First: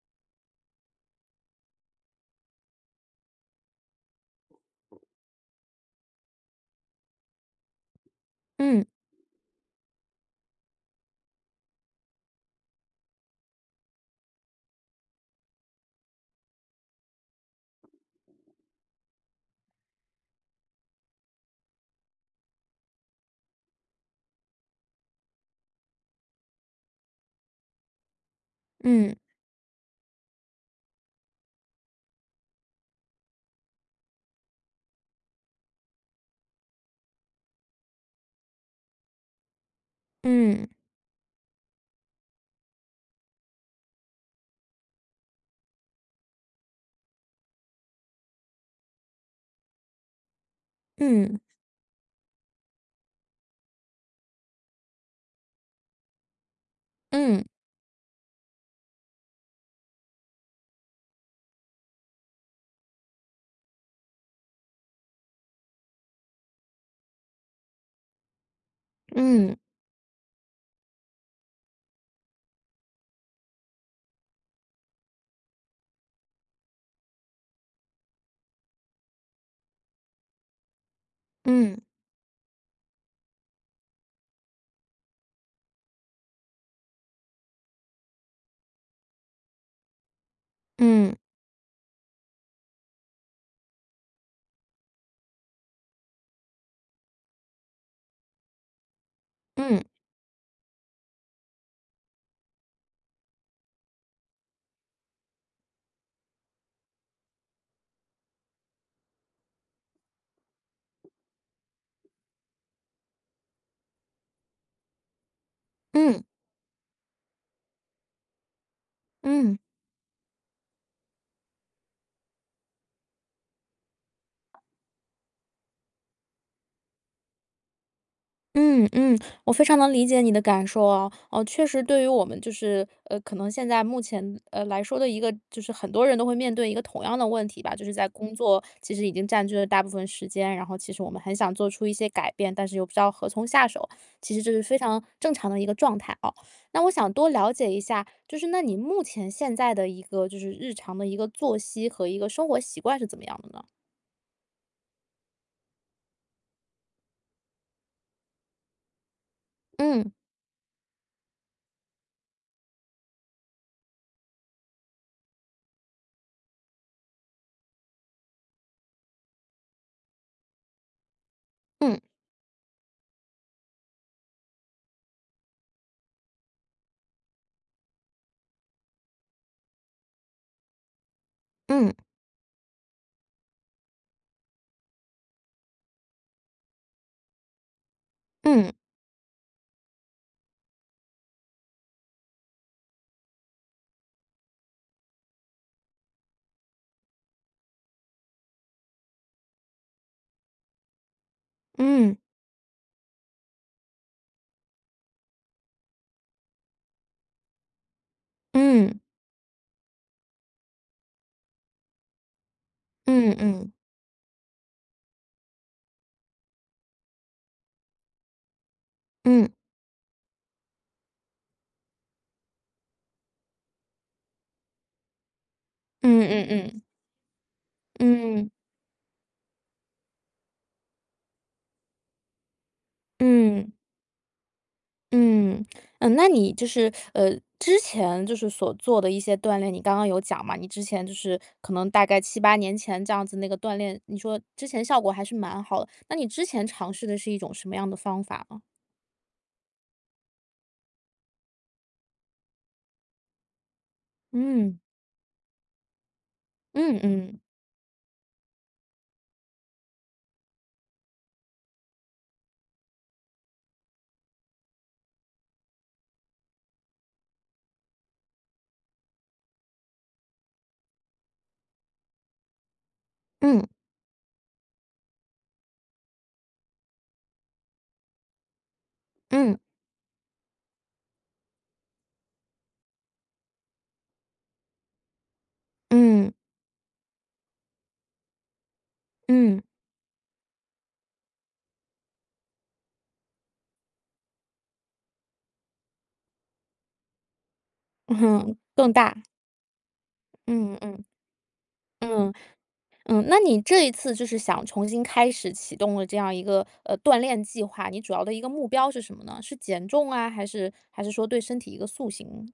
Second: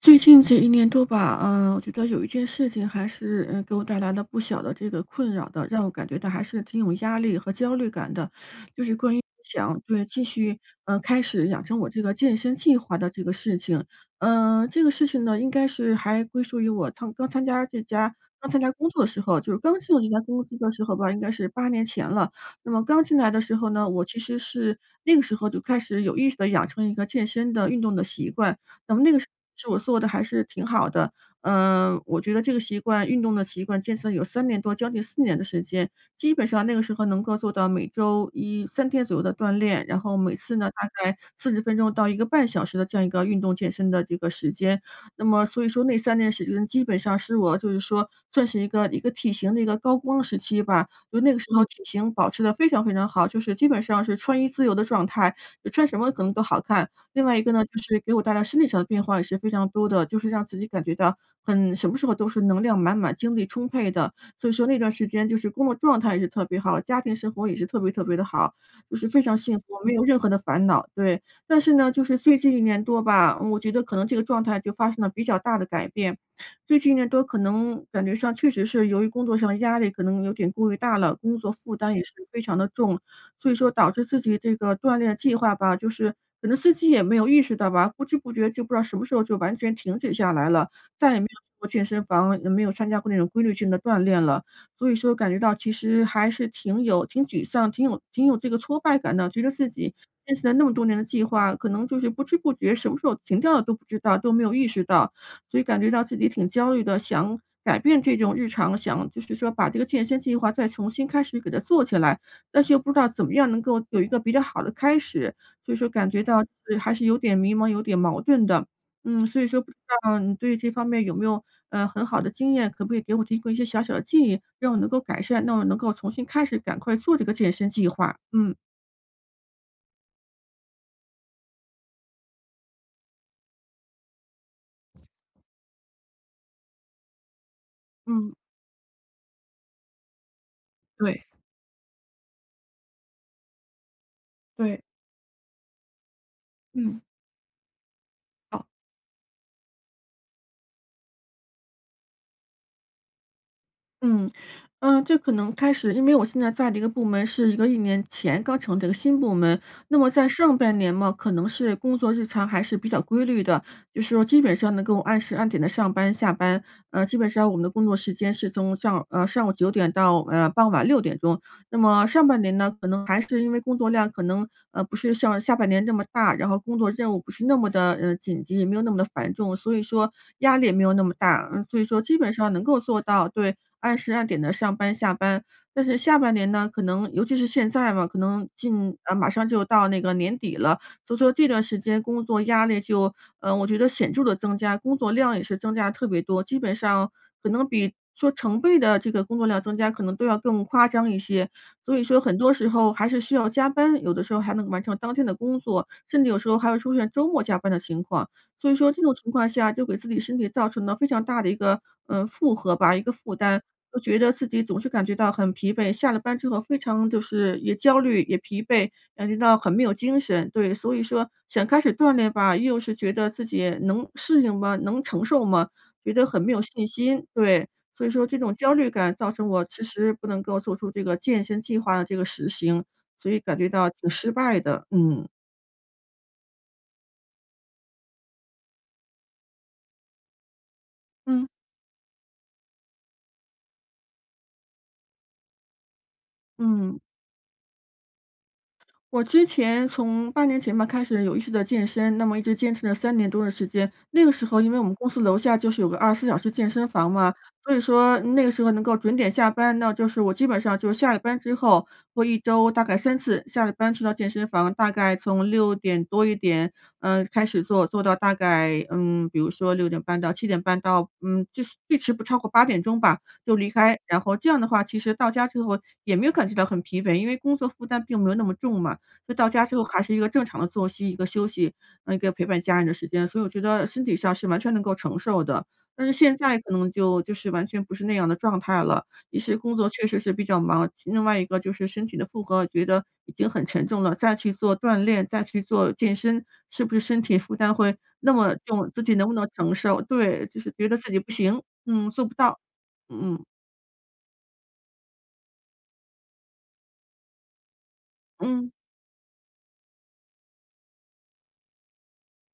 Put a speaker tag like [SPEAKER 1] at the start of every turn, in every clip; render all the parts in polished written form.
[SPEAKER 1] 最近这一年多吧，我觉得有一件事情还是，给我带来了不小的这个困扰的，让我感觉到还是挺有压力和焦虑感的，
[SPEAKER 2] 嗯
[SPEAKER 1] 就是关于想对继续，开始养成我这个健身计划的这个事情。这个事情呢，应该是还归属于我参刚参加这家刚参加工作的时候，就是刚进入这家公司的时候吧，应该是八年前了。那么刚进来的时候呢，我其实是那个时候就开始有意识的养成一个健身的运动的习惯，那么那
[SPEAKER 2] 嗯
[SPEAKER 1] 个是我做的还是挺好的。我觉得这个习惯运动的习惯坚持了有三年多，将近4年的时间。基本上那个时候能够做到每周一三天左右的锻炼，然后每次
[SPEAKER 2] 嗯
[SPEAKER 1] 呢，大概40分钟到1个半小时的这样一个运动健身的这个时间。那么所以说那3年时间基本上是我就是说算是一个体型的一个高光时期吧，就那
[SPEAKER 2] 嗯
[SPEAKER 1] 个时候体型保持的非常非常好，就是基本上是穿衣自由的状态，就穿什么可能都好看。另外一
[SPEAKER 2] 嗯
[SPEAKER 1] 个呢，就是给我带来身体上的变化也是非常多的，就是让自己感觉到很什么时候都是能量满满、精力充沛的。所以说那段时间就是工作状态也是特别好，家庭生活也是特别特别的好，就是非常
[SPEAKER 2] 嗯
[SPEAKER 1] 幸福，没有任何的烦恼，对。但是呢，就是最近一年多吧，我觉得可能这个状态就发生了比较大的改变。最近一年多可能感觉上确实是由于工作上压力可能有点过于大了，工作负
[SPEAKER 2] 嗯
[SPEAKER 1] 担也是非常的重，所以说导致自己这个锻炼计划吧，就是可能自己也没有意识到吧，不知不觉就不知道什么时候就完全停止下来了，再
[SPEAKER 2] 嗯
[SPEAKER 1] 也没有去过健身房，也没有参加过那种规律性的锻炼了。所以说感觉到其实还是挺沮丧，挺有这个挫败感的，觉得自
[SPEAKER 2] 嗯
[SPEAKER 1] 己坚持了那么多年的计划，可能就是不知不觉什么时候停掉了都不知道，都没有意识到，所以感觉到自己挺焦虑的，想改变这种日常，想就是说把这个健身计划再重新开始给它做起来。但是又不知道怎么样能够有一个比较好的开始，所以说感觉
[SPEAKER 2] 嗯
[SPEAKER 1] 到就是还是有点迷茫、有点矛盾的。所以
[SPEAKER 2] 嗯。
[SPEAKER 1] 说不知道你对这方面有没有，很好的经验，可不可以给我提供一些小小的建议，让我能够改善，让我能够重新开始，赶快做这个健身计划。嗯，
[SPEAKER 2] 嗯嗯，我非常能理解你的感受啊，哦，确实对于我们就是，可能现在目前，来说的一个就是很多人都会面对一个同样的问题吧，就是在
[SPEAKER 1] 嗯，
[SPEAKER 2] 工作其实已经占据了大部分时间，然后其实我们
[SPEAKER 1] 对，
[SPEAKER 2] 很想做出一些改变，但是又不知道何从下手，其实这是非
[SPEAKER 1] 对，
[SPEAKER 2] 常正常的一个状态哦。那我
[SPEAKER 1] 嗯，
[SPEAKER 2] 想多了解一下，就是那
[SPEAKER 1] 好。
[SPEAKER 2] 你目前现在的一个就是日常的一个作息和一个生活习惯是怎么样的呢？
[SPEAKER 1] 嗯，嗯，这可能开始因为我现在在的一个部门是一个1年前刚成立的一个新部门，那么
[SPEAKER 2] 嗯
[SPEAKER 1] 在上半年嘛，可能是工作日常还是比较规律的，就是说基本上能够按时按点的上班下班。基本上我们的工作时间是从上午9点到，傍晚6点钟。那
[SPEAKER 2] 嗯
[SPEAKER 1] 么上半年呢，可能还是因为工作量可能，不是像下半年这么大，然后工作任务不是那么的紧急，也没有那么的繁重，所以说压力也没有那么大。嗯，所以
[SPEAKER 2] 嗯
[SPEAKER 1] 说基本上能够做到对，按时按点的上班下班。但是下半年呢，可能尤其是现在嘛，可能
[SPEAKER 2] 嗯
[SPEAKER 1] 近啊，马上就到那个年底了，所以说这段时间工作压力就我觉得显著的增加，工作量也是增加特别多，基本上可能比说成倍的这个工作量增加，可能都要更夸张一些。所以
[SPEAKER 2] 嗯
[SPEAKER 1] 说很多时候还是需要加班，有的时候还能完成当天的工作，甚至有时候还会出现周末加班的情况。所以说
[SPEAKER 2] 嗯
[SPEAKER 1] 这种情况下就给自己身体造成了非常大的一个，负荷吧，一个
[SPEAKER 2] 嗯嗯
[SPEAKER 1] 负担，
[SPEAKER 2] 嗯。
[SPEAKER 1] 就觉得自己总是感觉到很疲惫，下了班之后非常就是也焦虑也疲惫，感觉
[SPEAKER 2] 嗯
[SPEAKER 1] 到很没有精神。对，所以说想开始锻炼吧，又是觉得自己能适应吗？能承受吗？觉
[SPEAKER 2] 嗯
[SPEAKER 1] 得很
[SPEAKER 2] 嗯
[SPEAKER 1] 没有
[SPEAKER 2] 嗯
[SPEAKER 1] 信心，对。所以说这
[SPEAKER 2] 嗯
[SPEAKER 1] 种焦虑感造成我迟迟不能够做出这个健身计划的这个实行，所以感觉
[SPEAKER 2] 嗯
[SPEAKER 1] 到挺失败的，嗯。
[SPEAKER 2] 嗯嗯。那你就是之前就是所做的一些锻炼，你刚刚有讲嘛？你之前就是
[SPEAKER 1] 嗯。
[SPEAKER 2] 可能大概七八年前这样子那个锻炼，你说之前效果还是蛮好的。那你之前尝
[SPEAKER 1] 嗯。
[SPEAKER 2] 试的是一种什么样的方法呢？
[SPEAKER 1] 我之前从八年前吧开始有意识的健身，那么一直坚持了3年多的时间。那个时候因
[SPEAKER 2] 嗯
[SPEAKER 1] 为我们公司楼下就是有个24小时健身
[SPEAKER 2] 嗯
[SPEAKER 1] 房嘛，
[SPEAKER 2] 嗯
[SPEAKER 1] 所以说那个时候能够准点下班，那就是我基本上就是下了班之后，会一周大概3次，下了班去到健身房，大概从六点多一点，开始做，做到大概，比如说6点半到7点半到，就是最迟不超过8点钟吧，就
[SPEAKER 2] 嗯
[SPEAKER 1] 离开。然后这样的话，其实到家之后也没有感觉到很疲惫，因为工作负担并没有那么重嘛。就到
[SPEAKER 2] 嗯嗯
[SPEAKER 1] 家之后还是一个正常的作息，一个休息，一个陪伴家人的时间，所以我觉得身体上是完全能够承受的。但是
[SPEAKER 2] 嗯
[SPEAKER 1] 现在可能就是完全不是那样的状态了，一是
[SPEAKER 2] 嗯。
[SPEAKER 1] 工作确实是比较忙，另外一个就是身体的负荷觉得已经很沉重了，再去做锻炼，再去做健身，是不是身体负担会那么
[SPEAKER 2] 嗯
[SPEAKER 1] 重，
[SPEAKER 2] 更
[SPEAKER 1] 自
[SPEAKER 2] 大。
[SPEAKER 1] 己能不能承受？对，就是
[SPEAKER 2] 嗯
[SPEAKER 1] 觉得
[SPEAKER 2] 嗯
[SPEAKER 1] 自己不行，嗯，做
[SPEAKER 2] 嗯。
[SPEAKER 1] 不到，
[SPEAKER 2] 嗯，那
[SPEAKER 1] 嗯
[SPEAKER 2] 你这一次就是想重新开始启动了这样一个，锻炼计划，你主要的一个目
[SPEAKER 1] 嗯。
[SPEAKER 2] 标是什么呢？是减重啊，还是说对身体一个塑形？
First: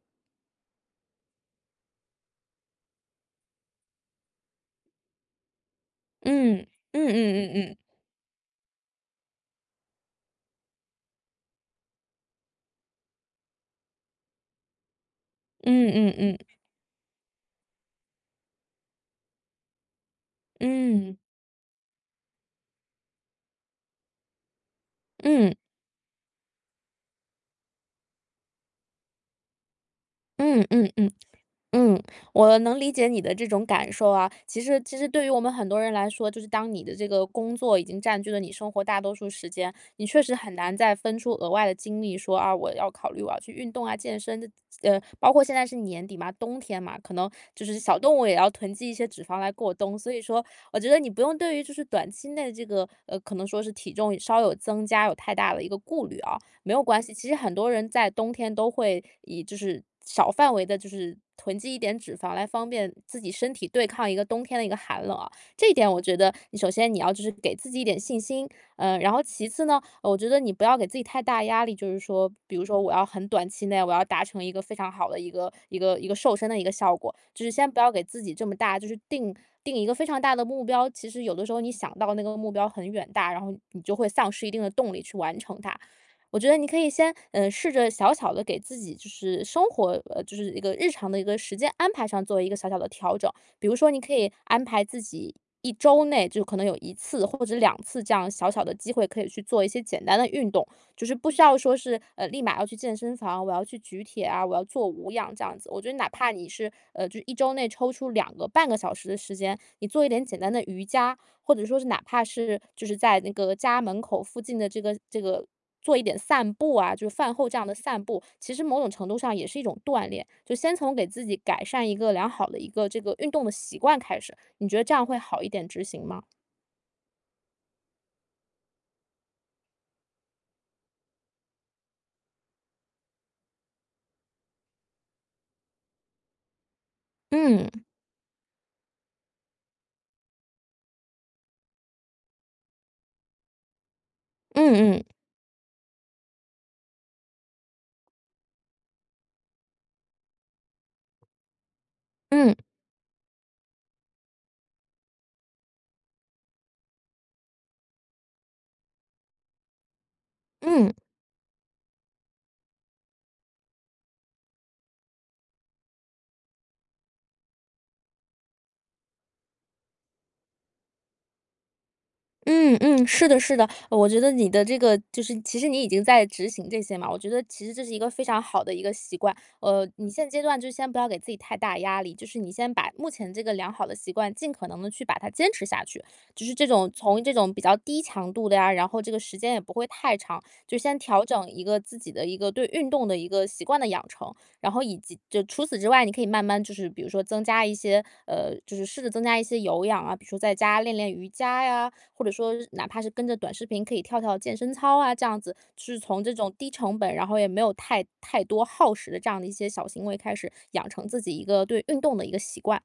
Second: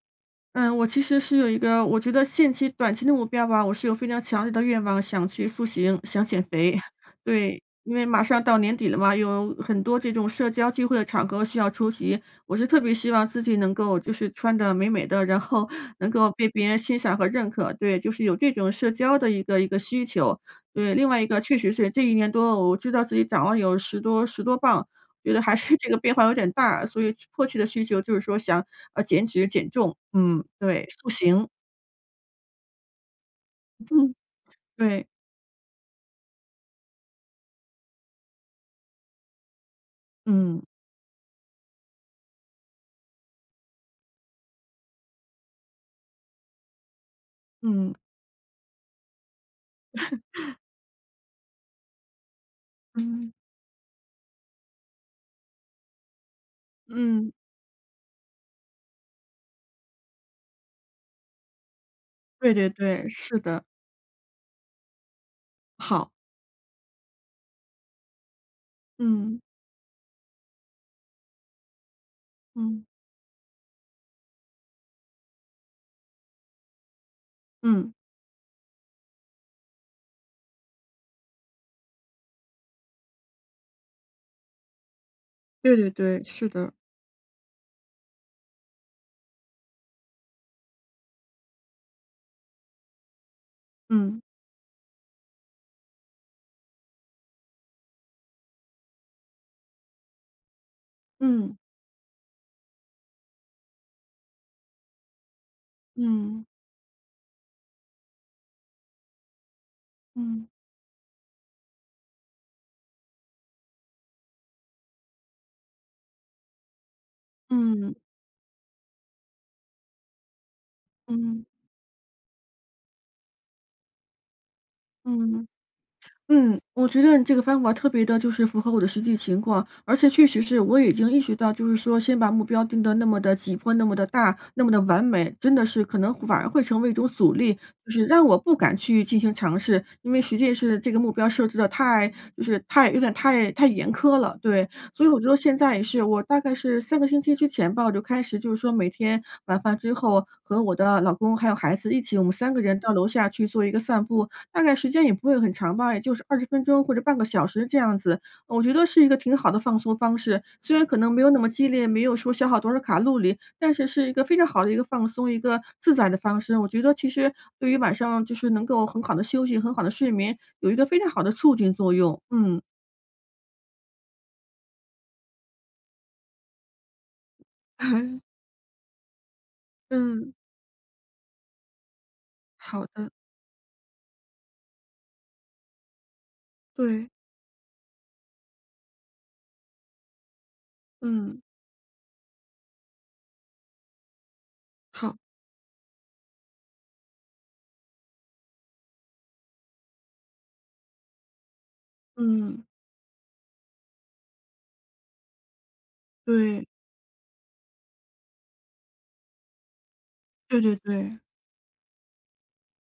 [SPEAKER 1] 嗯，我其实是有一个，我觉得限期短期的目标吧，我是有非常强烈的愿望，想去塑形，想减
[SPEAKER 2] 嗯，
[SPEAKER 1] 肥。
[SPEAKER 2] 嗯嗯 嗯
[SPEAKER 1] 对，
[SPEAKER 2] 嗯，
[SPEAKER 1] 因为马上到年底了嘛，有很多这种社交聚会的场合需要出席，我是特别希望自己能够就是穿的美美的，然后
[SPEAKER 2] 嗯
[SPEAKER 1] 能
[SPEAKER 2] 嗯
[SPEAKER 1] 够
[SPEAKER 2] 嗯，
[SPEAKER 1] 被别人欣赏和认可。对，就是有这种社交的一个需求。对，另
[SPEAKER 2] 嗯，
[SPEAKER 1] 外一个确实是这一年多，我知道自己长了有十多磅，觉得
[SPEAKER 2] 嗯，
[SPEAKER 1] 还是这个变化有点大啊，所以迫切的需求就是说想，减脂减重，嗯，
[SPEAKER 2] 嗯
[SPEAKER 1] 对，
[SPEAKER 2] 嗯
[SPEAKER 1] 塑
[SPEAKER 2] 嗯。
[SPEAKER 1] 形，
[SPEAKER 2] 嗯，我能理解你的这种感受
[SPEAKER 1] 嗯。
[SPEAKER 2] 啊。其实,
[SPEAKER 1] 对，
[SPEAKER 2] 对于我们很多人来说，就是当你的这个工作已经占据了你生活大多数时间，你确实很
[SPEAKER 1] 嗯，
[SPEAKER 2] 难再分出额外的精力说啊，我要考虑我要去运动啊、健身的。包括现在是年底嘛，冬天嘛，可能就是
[SPEAKER 1] 嗯，
[SPEAKER 2] 小动物也要囤积一些脂肪来过冬。所以说，我觉得你不用对于就是短期内这个
[SPEAKER 1] 嗯。
[SPEAKER 2] 可能说是体重稍有增加有太大的一个顾虑啊。没有关系。其
[SPEAKER 1] 嗯，
[SPEAKER 2] 实很多人在冬天都会以就是小范围的，就是囤积一点脂肪来
[SPEAKER 1] 对
[SPEAKER 2] 方
[SPEAKER 1] 对
[SPEAKER 2] 便
[SPEAKER 1] 对，
[SPEAKER 2] 自己
[SPEAKER 1] 是
[SPEAKER 2] 身
[SPEAKER 1] 的，
[SPEAKER 2] 体对抗一个冬天的一个寒冷啊。这一点我
[SPEAKER 1] 好，
[SPEAKER 2] 觉得你首先你要就是给自己一点信心，嗯，然后
[SPEAKER 1] 嗯，
[SPEAKER 2] 其次呢，我觉得你不要给自己太大压力，就是说，比如说
[SPEAKER 1] 嗯，
[SPEAKER 2] 我要很短期内我要达成一个非常好的一个瘦身的一个效果，就是先不要
[SPEAKER 1] 嗯，
[SPEAKER 2] 给自己这么大，就是定一个非常大的目标。其实有的时候你想到那个目标很远大，然后你就会丧失一定的动力去完成
[SPEAKER 1] 对
[SPEAKER 2] 它。
[SPEAKER 1] 对对，
[SPEAKER 2] 我觉
[SPEAKER 1] 是
[SPEAKER 2] 得你
[SPEAKER 1] 的，
[SPEAKER 2] 可以先，试着小小的给自己就是生活就是一个日常的一个时间安排上做一个小小的调整。比如说你可
[SPEAKER 1] 嗯，
[SPEAKER 2] 以安排自己一周内就可能有一次或者两次这样小小的机会，可以去做一些简单的运动，就是不需要
[SPEAKER 1] 嗯，
[SPEAKER 2] 说是，立马要去健身房，我要去举铁啊，我要做无氧这样子。我觉得哪怕
[SPEAKER 1] 嗯，
[SPEAKER 2] 你是，就一周内抽出两个半个小时的时间，你做一点简
[SPEAKER 1] 嗯，
[SPEAKER 2] 单的瑜伽，或者说是哪怕是就是在那个家门口附近的这个做一点散步啊，就是饭后这样的
[SPEAKER 1] 嗯，
[SPEAKER 2] 散步，其实某种程度上也是一种锻炼。就先从给自己
[SPEAKER 1] 嗯，
[SPEAKER 2] 改善一个良好的一个这个运动的习惯开始，你觉得这样会好
[SPEAKER 1] 嗯。
[SPEAKER 2] 一点执行吗？
[SPEAKER 1] 我觉得你这个方法特别的，就是符合我的实际情况，而且确实是我已经意识到，就是说先把目标定得那么的急迫、那么的大、那么的完美，真的是可能反而会成为一种阻力，
[SPEAKER 2] 嗯
[SPEAKER 1] 就是让我不敢去进行尝试。因为实际是这个目标设置的太就是太有点太太严苛了，对。
[SPEAKER 2] 嗯嗯
[SPEAKER 1] 所以我觉得现在也是，我大概是3个星期之前吧，我就开始就是说每天晚饭之后和我的老公还有孩子一起，我们三
[SPEAKER 2] 嗯
[SPEAKER 1] 个人到楼下去做一个散步。大概时间也不会很长吧，也就是20分钟或者半个小时这样子。我觉得是一个挺好的放松方式，虽然
[SPEAKER 2] 嗯。
[SPEAKER 1] 可能没有那么激烈，没有说消耗多少卡路里，但是是一个非常好的一个放松、一个自在的方式。我觉得其实对于晚上就是能够很好的休息、很好的睡眠，有一个非常好的促进作用。嗯。
[SPEAKER 2] 嗯嗯，是的，是的，我觉得你的这个就是其实你已经在执行这些嘛，我觉得其实这是一个非 常好的一个习惯。呃，你现
[SPEAKER 1] 嗯，
[SPEAKER 2] 阶段就先不要给自己太大压力，就是你先
[SPEAKER 1] 好
[SPEAKER 2] 把目
[SPEAKER 1] 的，
[SPEAKER 2] 前这个良好的习惯尽可能的去把它坚持下去，就是这种
[SPEAKER 1] 对，
[SPEAKER 2] 从这种比较低强度的呀，然后这个时间也不会太长，就先调
[SPEAKER 1] 嗯，
[SPEAKER 2] 整一个自己的一个对运动的一个习惯的养成。然后以
[SPEAKER 1] 好，
[SPEAKER 2] 及就除此之外，你可以慢慢就是比如说增加一些，就是试着增加一些有氧啊，比如说在家练练瑜伽呀，或者说
[SPEAKER 1] 嗯，
[SPEAKER 2] 哪怕是跟着短视频可以跳跳健身操啊，这样子就是从这种
[SPEAKER 1] 对，
[SPEAKER 2] 低成本，然后也没有太多耗时的这样的一些小行为开始，
[SPEAKER 1] 对对
[SPEAKER 2] 养成
[SPEAKER 1] 对。
[SPEAKER 2] 自己一个对运动的一个习惯。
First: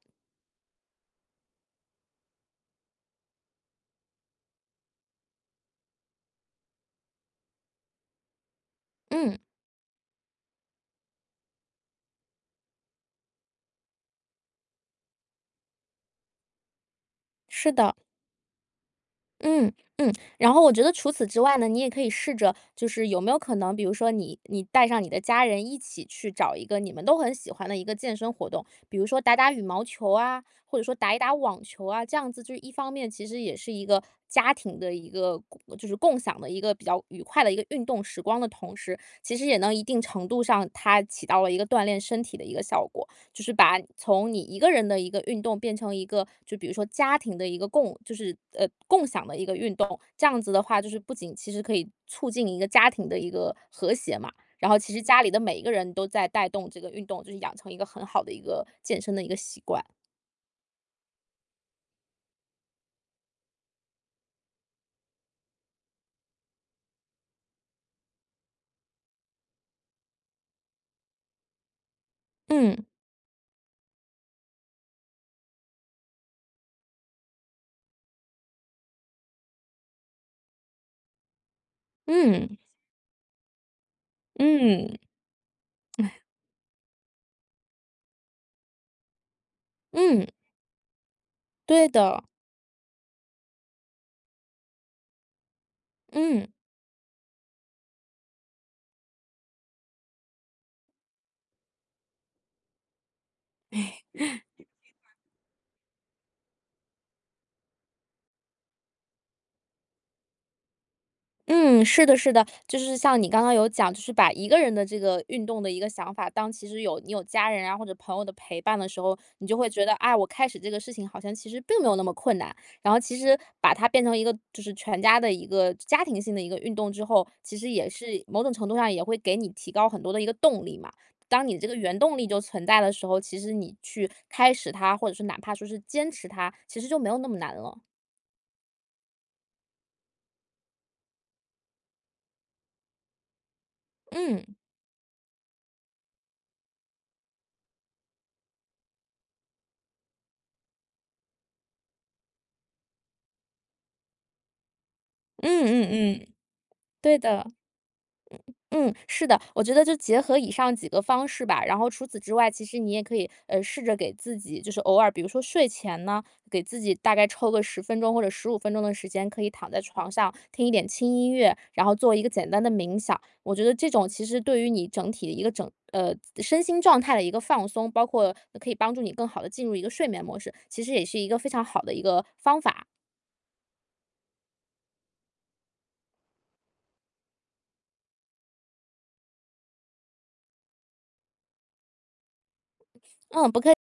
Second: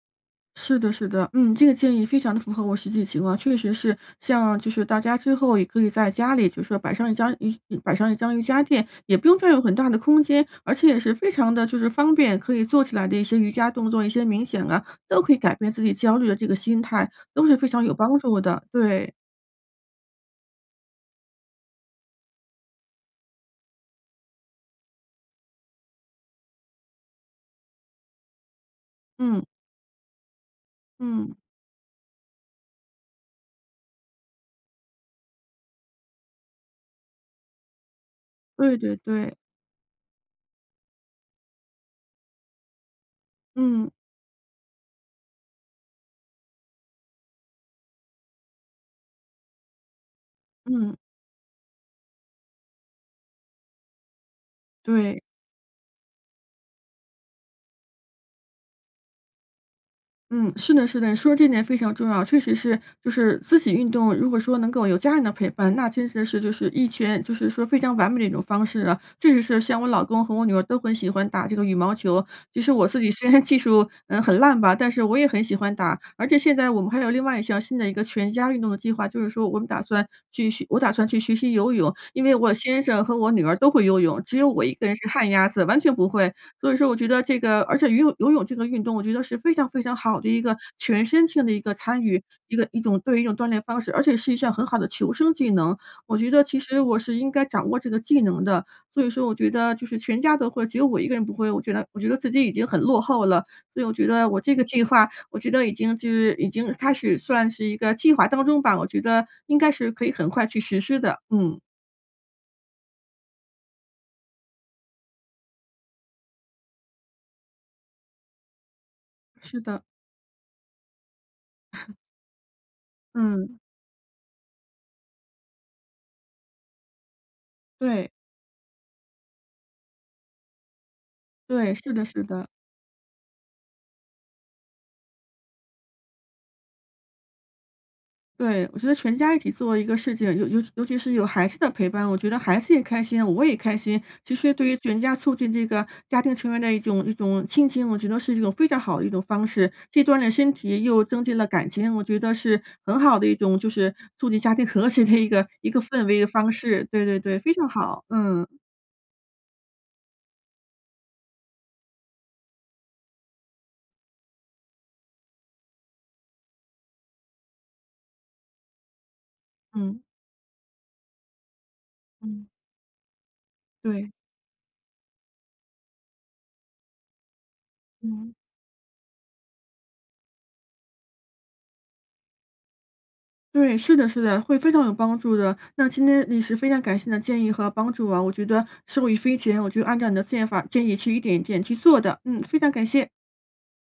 [SPEAKER 1] 是的，是的，嗯，这个建议非常的符合我实际情况，确实是像就是大家之后也可以在家里，就是说摆上一张瑜伽垫，也不
[SPEAKER 2] 嗯，
[SPEAKER 1] 用占用很大的空间，而且也是非常的就是方便，可以做起来的一些瑜伽动作、一些冥想啊，都可以改变自己焦虑的这个心态，都是非
[SPEAKER 2] 是
[SPEAKER 1] 常
[SPEAKER 2] 的。
[SPEAKER 1] 有帮助的。对，
[SPEAKER 2] 嗯嗯，然后我觉得除此之外呢，你也可以试着，就是有没有可能，比如说你带上你的家人一起去找一个你们都很喜欢的一个健身活动，比如说打
[SPEAKER 1] 嗯
[SPEAKER 2] 打羽毛球啊，或者说打一打
[SPEAKER 1] 嗯，
[SPEAKER 2] 网球啊，这样子就是一方面其实也是一个家庭的一个共就是共享的一个比较愉快的一个运动时光的同
[SPEAKER 1] 对对
[SPEAKER 2] 时，
[SPEAKER 1] 对，
[SPEAKER 2] 其实也能一定程度上它起到了一个锻炼身体的一个效果。就是把
[SPEAKER 1] 嗯
[SPEAKER 2] 从你一个人的一个运动变成一个，就比如说家庭的一个共，就是呃共享的一个运动，这样子的话，就
[SPEAKER 1] 嗯，
[SPEAKER 2] 是不仅其实可以促进一个家庭的一个和谐嘛，然后其实家
[SPEAKER 1] 对。
[SPEAKER 2] 里的每一个人都在带动这个运动，就是养成一个很好的一个健身的一个习惯。
[SPEAKER 1] 嗯，是的，是的，你说的这点非常重要，确实是，就是自己运动，如果说能够有家人的陪伴，那真的是就是一圈，就是说非常完美的一种方式啊。确实是，像我老公和我女儿都很喜欢打这个羽毛球，其实
[SPEAKER 2] 嗯
[SPEAKER 1] 我自己虽然 技术很烂吧，但是我也很喜欢打。而且现在我们还有另外一项新的一个全家运动的计划，就是说我们打算去学，我打算去学习游泳，因为我
[SPEAKER 2] 嗯
[SPEAKER 1] 先生和我女儿都会游泳，只有我一个人
[SPEAKER 2] 嗯
[SPEAKER 1] 是旱鸭子，完全不会。所以说我觉得这个而且游泳这个运动，我觉得是非常非常好
[SPEAKER 2] 嗯，
[SPEAKER 1] 的一个全身性的一个
[SPEAKER 2] 对
[SPEAKER 1] 参
[SPEAKER 2] 的，
[SPEAKER 1] 与，一个一种对于一种锻炼方式，而且是一项很好的求生技能。我觉得
[SPEAKER 2] 嗯。
[SPEAKER 1] 其实我是应该掌握这个技能的，所以说我觉得就是全家都会，只有我一个人不会，我觉得自己已经很落后了。所以我觉得我这个计划，我觉得已经就是已经开始算是一个计划当中吧，我觉得应该是可以很快去实施的。嗯，
[SPEAKER 2] 嗯，是的，是的，就是像你刚刚有讲，就是把一个人的这个运动的一个想法，当其实有你有家人啊或者朋友的陪伴的时候，你就
[SPEAKER 1] 是
[SPEAKER 2] 会
[SPEAKER 1] 的，
[SPEAKER 2] 觉得，哎，我开始这个事情好像其实并没有那么困难。然后其实
[SPEAKER 1] 嗯，
[SPEAKER 2] 把它变成一个就是全家的一个家庭性的一个运动之后，其实也
[SPEAKER 1] 对，
[SPEAKER 2] 是某种程度上也会给你提高很多的一个动力嘛。当你这个
[SPEAKER 1] 对，是
[SPEAKER 2] 原
[SPEAKER 1] 的
[SPEAKER 2] 动
[SPEAKER 1] 是
[SPEAKER 2] 力就
[SPEAKER 1] 的。
[SPEAKER 2] 存在的时候，其实你去开始它，或者是哪怕说是坚持它，其实就没有那么难了。
[SPEAKER 1] 对，我觉得全家一起做一个事情，尤其是有孩子的陪伴，我觉得孩子也开心，我也开心。其实
[SPEAKER 2] 嗯
[SPEAKER 1] 对于全家促进这个家庭成员的一种亲情，我觉得是一种非常好的一种方式，既锻炼身体，又增进了感情，我觉得是很好的一种，就是促进家庭和谐的一个
[SPEAKER 2] 嗯
[SPEAKER 1] 一个
[SPEAKER 2] 嗯
[SPEAKER 1] 氛围的
[SPEAKER 2] 嗯，
[SPEAKER 1] 方式。对
[SPEAKER 2] 对
[SPEAKER 1] 对对，
[SPEAKER 2] 的。
[SPEAKER 1] 非常好。嗯
[SPEAKER 2] 嗯，是的，我觉得就结合以上几个方式吧，然后除此之外，其实你也可以，试着给自己，就是偶尔，比如说睡前呢，给自己大概抽个10分钟或者15分钟的时间，可以躺在
[SPEAKER 1] 嗯
[SPEAKER 2] 床上听一点轻音乐，然后做一个简
[SPEAKER 1] 嗯，
[SPEAKER 2] 单的冥想。我觉得这种
[SPEAKER 1] 对，
[SPEAKER 2] 其实对于你整体的一个身心状态的一个放松，包括
[SPEAKER 1] 嗯。
[SPEAKER 2] 可以帮助你更好的进入一个睡眠模式，其实也是一个非常好的一个方法。
[SPEAKER 1] 对，是的，是的，会非常有帮助的。那今天你是非常感谢你的建议和帮助啊，我觉得受益匪浅，我就按照你的建议去一点一点去做的。嗯，非常感谢。
[SPEAKER 2] 嗯，不客